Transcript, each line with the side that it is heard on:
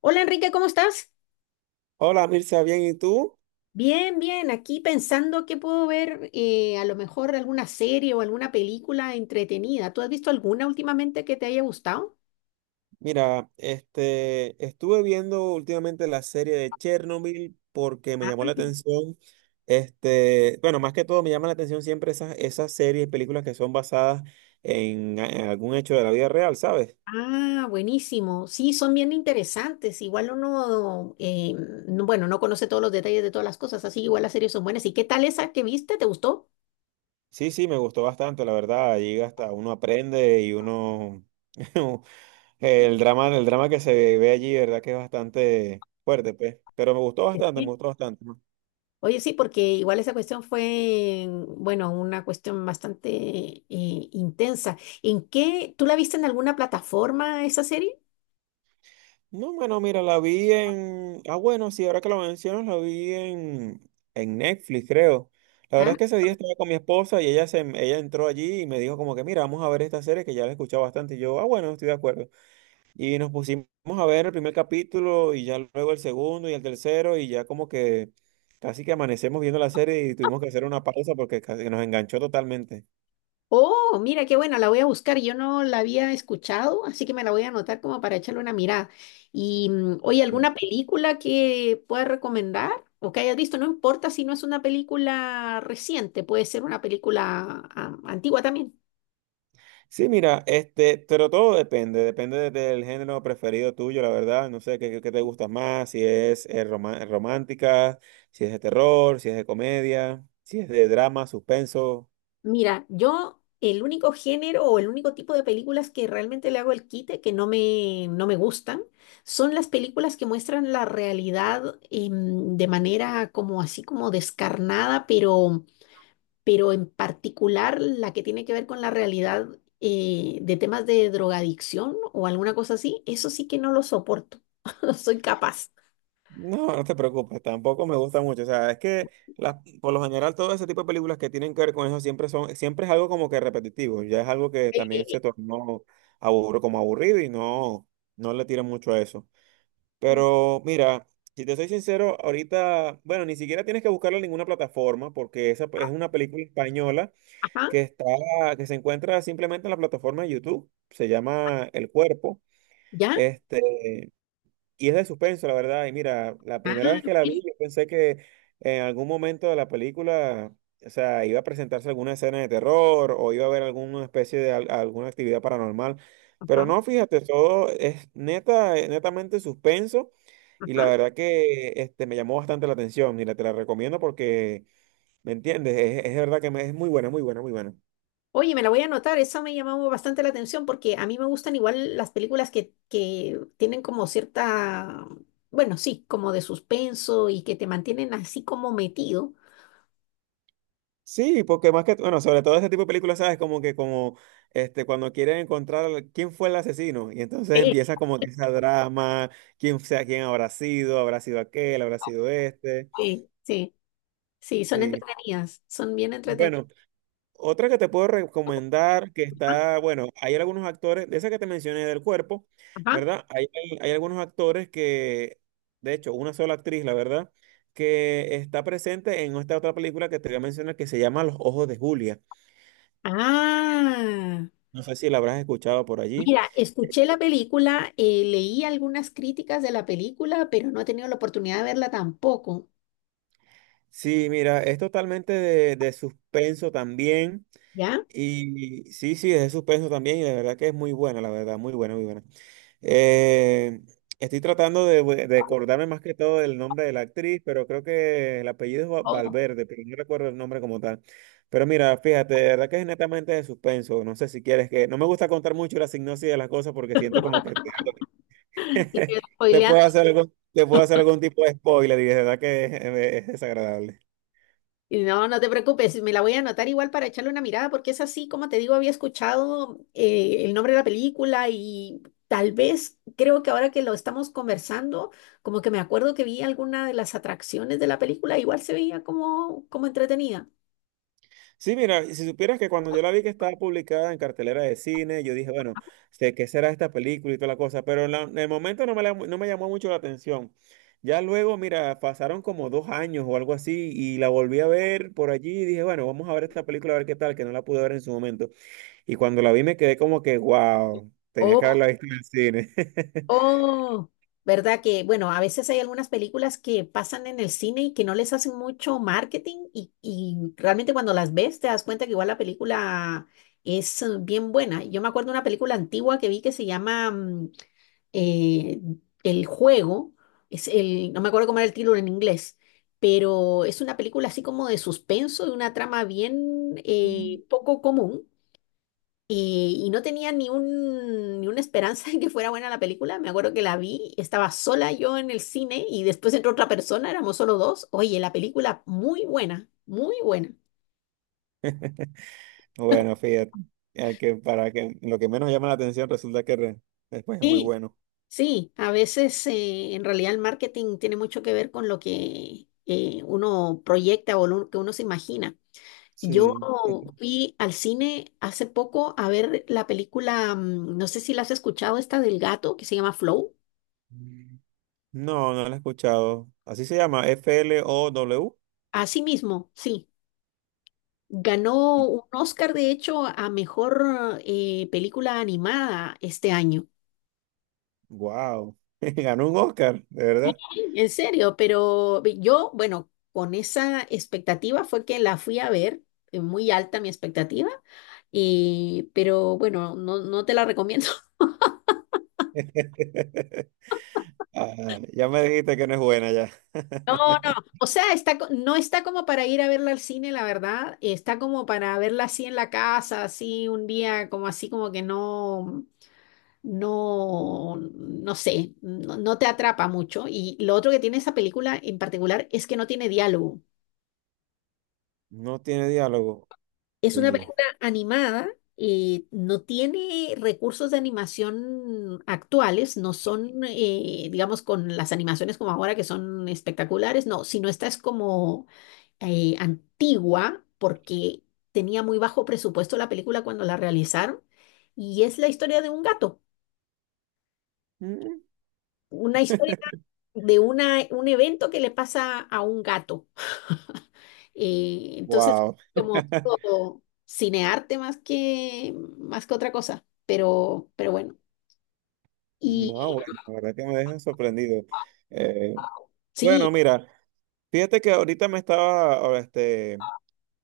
left: Hola Enrique, ¿cómo estás?
right: Hola Mirza, bien, ¿y tú?
left: Bien, bien, aquí pensando que puedo ver a lo mejor alguna serie o alguna película entretenida. ¿Tú has visto alguna últimamente que te haya gustado?
right: Mira, este, estuve viendo últimamente la serie de Chernobyl porque me
left: Ah,
right: llamó la atención, este, bueno, más que todo me llama la atención siempre esas series y películas que son basadas en algún hecho de la vida real, ¿sabes?
left: ah, buenísimo. Sí, son bien interesantes. Igual uno, bueno, no conoce todos los detalles de todas las cosas, así igual las series son buenas. ¿Y qué tal esa que viste? ¿Te gustó?
right: Sí, sí, me gustó bastante, la verdad, allí hasta uno aprende y uno, el drama que se ve allí, ¿verdad? Que es bastante fuerte, pues, pero me gustó bastante, me
left: Sí.
right: gustó bastante. ¿No?
left: Oye, sí, porque igual esa cuestión fue, bueno, una cuestión bastante intensa. ¿En qué? ¿Tú la viste en alguna plataforma esa serie?
right: No, bueno, mira, la vi en... Ah, bueno, sí, ahora que lo mencionas, la vi en Netflix, creo. La verdad
left: Ah,
right: es que ese día estaba con mi esposa y ella entró allí y me dijo como que, mira, vamos a ver esta serie que ya la he escuchado bastante. Y yo, ah, bueno, estoy de acuerdo. Y nos pusimos a ver el primer capítulo y ya luego el segundo y el tercero y ya como que casi que amanecemos viendo la serie y tuvimos que hacer una pausa porque casi que nos enganchó totalmente.
left: oh, mira, qué buena, la voy a buscar. Yo no la había escuchado, así que me la voy a anotar como para echarle una mirada. Y oye, ¿alguna película que puedas recomendar o que hayas visto? No importa si no es una película reciente, puede ser una película ah, antigua también.
right: Sí, mira, este, pero todo depende, depende del género preferido tuyo, la verdad. No sé qué, qué te gusta más, si es romántica, si es de terror, si es de comedia, si es de drama, suspenso.
left: Mira, yo el único género o el único tipo de películas que realmente le hago el quite, que no me, no me gustan, son las películas que muestran la realidad de manera como así como descarnada, pero en particular la que tiene que ver con la realidad de temas de drogadicción o alguna cosa así, eso sí que no lo soporto, no soy capaz.
right: No, no te preocupes, tampoco me gusta mucho. O sea, es que por lo general todo ese tipo de películas que tienen que ver con eso siempre son, siempre es algo como que repetitivo, ya es algo que también
left: Eh,
right: se tornó aburro, como aburrido y no, no le tiran mucho a eso. Pero mira, si te soy sincero, ahorita, bueno, ni siquiera tienes que buscarla en ninguna plataforma porque esa es una película española
left: Ajá,
right: que está, que se encuentra simplemente en la plataforma de YouTube. Se llama El Cuerpo.
left: ¿ya?
right: Este, y es de suspenso, la verdad. Y mira, la
left: Ah,
right: primera vez que la vi,
left: mira,
right: yo pensé que en algún momento de la película, o sea, iba a presentarse alguna escena de terror o iba a haber alguna especie de alguna actividad paranormal. Pero
left: ajá,
right: no, fíjate, todo es netamente suspenso. Y la
left: ajá.
right: verdad que este, me llamó bastante la atención. Mira, te la recomiendo porque, ¿me entiendes? Es verdad que es muy buena, muy buena, muy buena.
left: Oye, me la voy a anotar, esa me llamó bastante la atención porque a mí me gustan igual las películas que tienen como cierta, bueno, sí, como de suspenso y que te mantienen así como metido.
right: Sí, porque más que, bueno, sobre todo ese tipo de películas, ¿sabes? Como que como, este, cuando quieren encontrar quién fue el asesino. Y entonces
left: Sí,
right: empieza como que esa drama, quién sea, quién habrá sido aquel, habrá sido este.
left: sí, sí, sí, son
right: Sí.
left: entretenidas, son bien entretenidas.
right: Bueno, otra que te puedo recomendar, que está, bueno, hay algunos actores, de esa que te mencioné del cuerpo,
left: Ajá,
right: ¿verdad? Hay algunos actores que, de hecho, una sola actriz, la verdad, que está presente en esta otra película que te voy a mencionar que se llama Los Ojos de Julia.
left: ah,
right: No sé si la habrás escuchado por allí.
left: mira, escuché la película, leí algunas críticas de la película, pero no he tenido la oportunidad de verla tampoco,
right: Sí, mira, es totalmente de suspenso también.
left: ¿ya?
right: Y sí, sí, es de suspenso también y de verdad que es muy buena, la verdad, muy buena, muy buena. Eh, Estoy tratando de acordarme más que todo del nombre de la actriz, pero creo que el apellido es Valverde, pero no recuerdo el nombre como tal. Pero mira, fíjate, de verdad que es netamente de suspenso. No sé si quieres que... No me gusta contar mucho la sinopsis de las cosas porque siento como que
left: Así que,
right: te puedo
left: spoileando.
right: hacer algún, te puedo hacer algún tipo de spoiler y de verdad que es desagradable.
left: Y no, no te preocupes, me la voy a anotar igual para echarle una mirada, porque es así, como te digo, había escuchado el nombre de la película y tal vez creo que ahora que lo estamos conversando, como que me acuerdo que vi alguna de las atracciones de la película, igual se veía como, como entretenida.
right: Sí, mira, y si supieras que cuando yo la vi que estaba publicada en cartelera de cine, yo dije, bueno, sé qué será esta película y toda la cosa, pero en el momento no me llamó mucho la atención. Ya luego, mira, pasaron como 2 años o algo así y la volví a ver por allí y dije, bueno, vamos a ver esta película a ver qué tal, que no la pude ver en su momento. Y cuando la vi me quedé como que, wow, tenía que haberla visto en el cine.
left: Oh, ¿verdad que, bueno, a veces hay algunas películas que pasan en el cine y que no les hacen mucho marketing y realmente cuando las ves te das cuenta que igual la película es bien buena. Yo me acuerdo de una película antigua que vi que se llama eh, El Juego, es el, no me acuerdo cómo era el título en inglés, pero es una película así como de suspenso, de una trama bien poco común y no tenía ni un, ni una esperanza de que fuera buena la película. Me acuerdo que la vi, estaba sola yo en el cine y después entró otra persona, éramos solo dos. Oye, la película muy buena, muy buena.
right: Bueno, fíjate, al que para que lo que menos llama la atención resulta que después es muy
left: Sí,
right: bueno.
left: sí, a veces en realidad el marketing tiene mucho que ver con lo que uno proyecta o lo que uno se imagina. Yo
right: Sí.
left: fui al cine hace poco a ver la película, no sé si la has escuchado, esta del gato que se llama Flow.
right: es- No, no la he escuchado. Así se llama, Flow.
left: Así mismo, sí. Ganó un Oscar, de hecho, a mejor película animada este año.
right: Wow, ganó un Oscar, de verdad.
left: En serio, pero yo, bueno, con esa expectativa fue que la fui a ver, muy alta mi expectativa, y, pero bueno, no, no te la recomiendo.
right: Ah, ya me dijiste que no es buena ya.
left: No, no, o sea, está, no está como para ir a verla al cine, la verdad, está como para verla así en la casa, así un día, como así como que no. No, no sé, no, no te atrapa mucho. Y lo otro que tiene esa película en particular es que no tiene diálogo.
right: No tiene diálogo.
left: Es una
right: Oye.
left: película animada y no tiene recursos de animación actuales, no son, digamos, con las animaciones como ahora que son espectaculares, no, sino esta es como antigua porque tenía muy bajo presupuesto la película cuando la realizaron y es la historia de un gato. Una historia de una, un evento que le pasa a un gato. Eh, entonces,
right: Wow.
left: como tipo cinearte más que otra cosa, pero bueno.
right: No,
left: Y
right: bueno, la verdad que me deja sorprendido. Eh, bueno,
left: sí,
right: mira, fíjate que ahorita me estaba, este,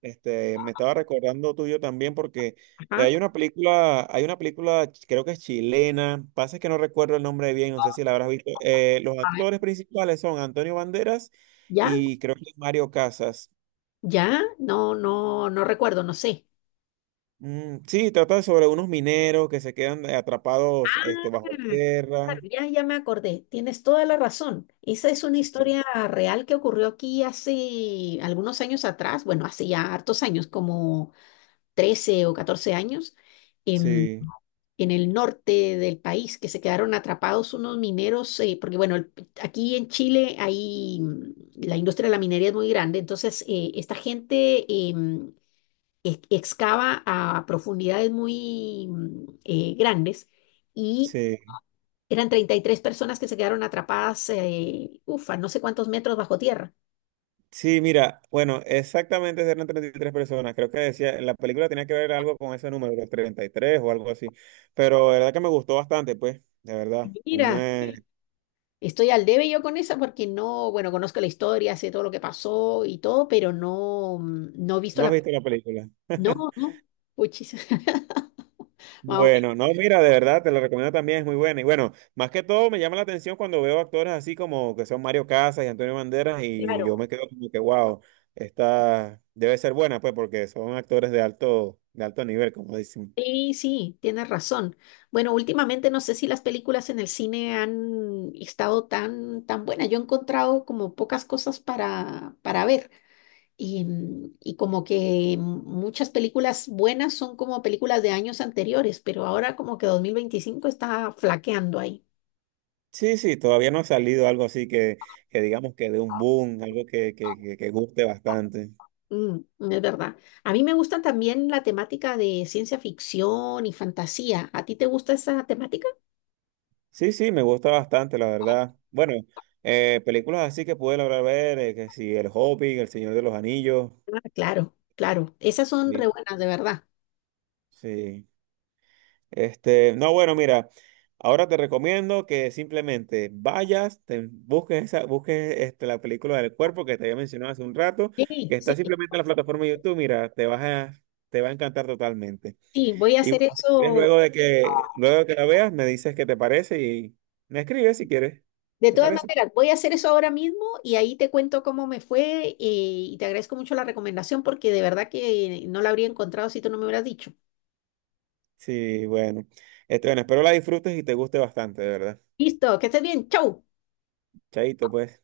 right: Este, me estaba recordando tuyo también porque
left: ajá,
right: hay una película, creo que es chilena, pasa es que no recuerdo el nombre bien, no sé si la habrás visto. Los
left: a ver,
right: actores principales son Antonio Banderas
left: ya,
right: y creo que Mario Casas.
left: ya, no, no, no recuerdo, no sé.
right: Mm, sí, trata sobre unos mineros que se quedan atrapados
left: Ah,
right: este, bajo tierra.
left: claro, ya, ya me acordé, tienes toda la razón. Esa es una
right: Sí,
left: historia real que ocurrió aquí hace algunos años atrás, bueno, hace ya hartos años, como 13 o 14 años, em,
right: sí,
left: en el norte del país, que se quedaron atrapados unos mineros, porque bueno, aquí en Chile hay, la industria de la minería es muy grande, entonces esta gente excava a profundidades muy grandes y
right: sí.
left: eran 33 personas que se quedaron atrapadas, ufa, no sé cuántos metros bajo tierra.
right: Sí, mira, bueno, exactamente eran 33 personas. Creo que decía, la película tenía que ver algo con ese número, los 33 o algo así. Pero de verdad que me gustó bastante, pues, de verdad.
left: Mira, estoy al debe yo con esa porque no, bueno, conozco la historia, sé todo lo que pasó y todo, pero no, no he visto
right: ¿No has
left: la... pe-
right: visto la película?
left: No, no, puchis. Más o menos,
right: Bueno, no, mira, de verdad, te lo recomiendo también, es muy buena. Y bueno, más que todo me llama la atención cuando veo actores así como que son Mario Casas y Antonio Banderas y yo
left: claro.
right: me quedo como que, wow, esta debe ser buena, pues, porque son actores de alto nivel, como dicen.
left: Sí, sí, tienes razón. Bueno, últimamente no sé si las películas en el cine han estado tan, tan buenas. Yo he encontrado como pocas cosas para ver. Y, y como que muchas películas buenas son como películas de años anteriores, pero ahora como que 2025 está flaqueando ahí.
right: Sí, sí, todavía no ha salido algo así que digamos que de un boom, algo que guste bastante.
left: Mm, es verdad. A mí me gusta también la temática de ciencia ficción y fantasía. ¿A ti te gusta esa temática?
right: Sí, sí, me gusta bastante, la verdad. Bueno, películas así que pude lograr ver, que si El Hobbit, El Señor de los Anillos.
left: Ah, claro, claro. Esas son re
right: Sí,
left: buenas, de verdad.
right: sí. Este, no, bueno, mira, ahora te recomiendo que simplemente vayas, te busques esa, busques este, la película del cuerpo que te había mencionado hace un rato, que
left: Sí,
right: está
left: sí,
right: simplemente en la plataforma de YouTube, mira, te va a encantar totalmente.
left: sí, voy a
right: Y
left: hacer
right: bueno, si quieres,
left: eso.
right: luego de que la veas, me dices qué te parece y me escribes si quieres.
left: De
right: ¿Te
left: todas
right: parece?
left: maneras, voy a hacer eso ahora mismo y ahí te cuento cómo me fue y te agradezco mucho la recomendación porque de verdad que no la habría encontrado si tú no me hubieras dicho.
right: Sí, bueno. Este, bueno, espero la disfrutes y te guste bastante, de verdad.
left: Listo, que estés bien. Chau.
right: Chaito, pues.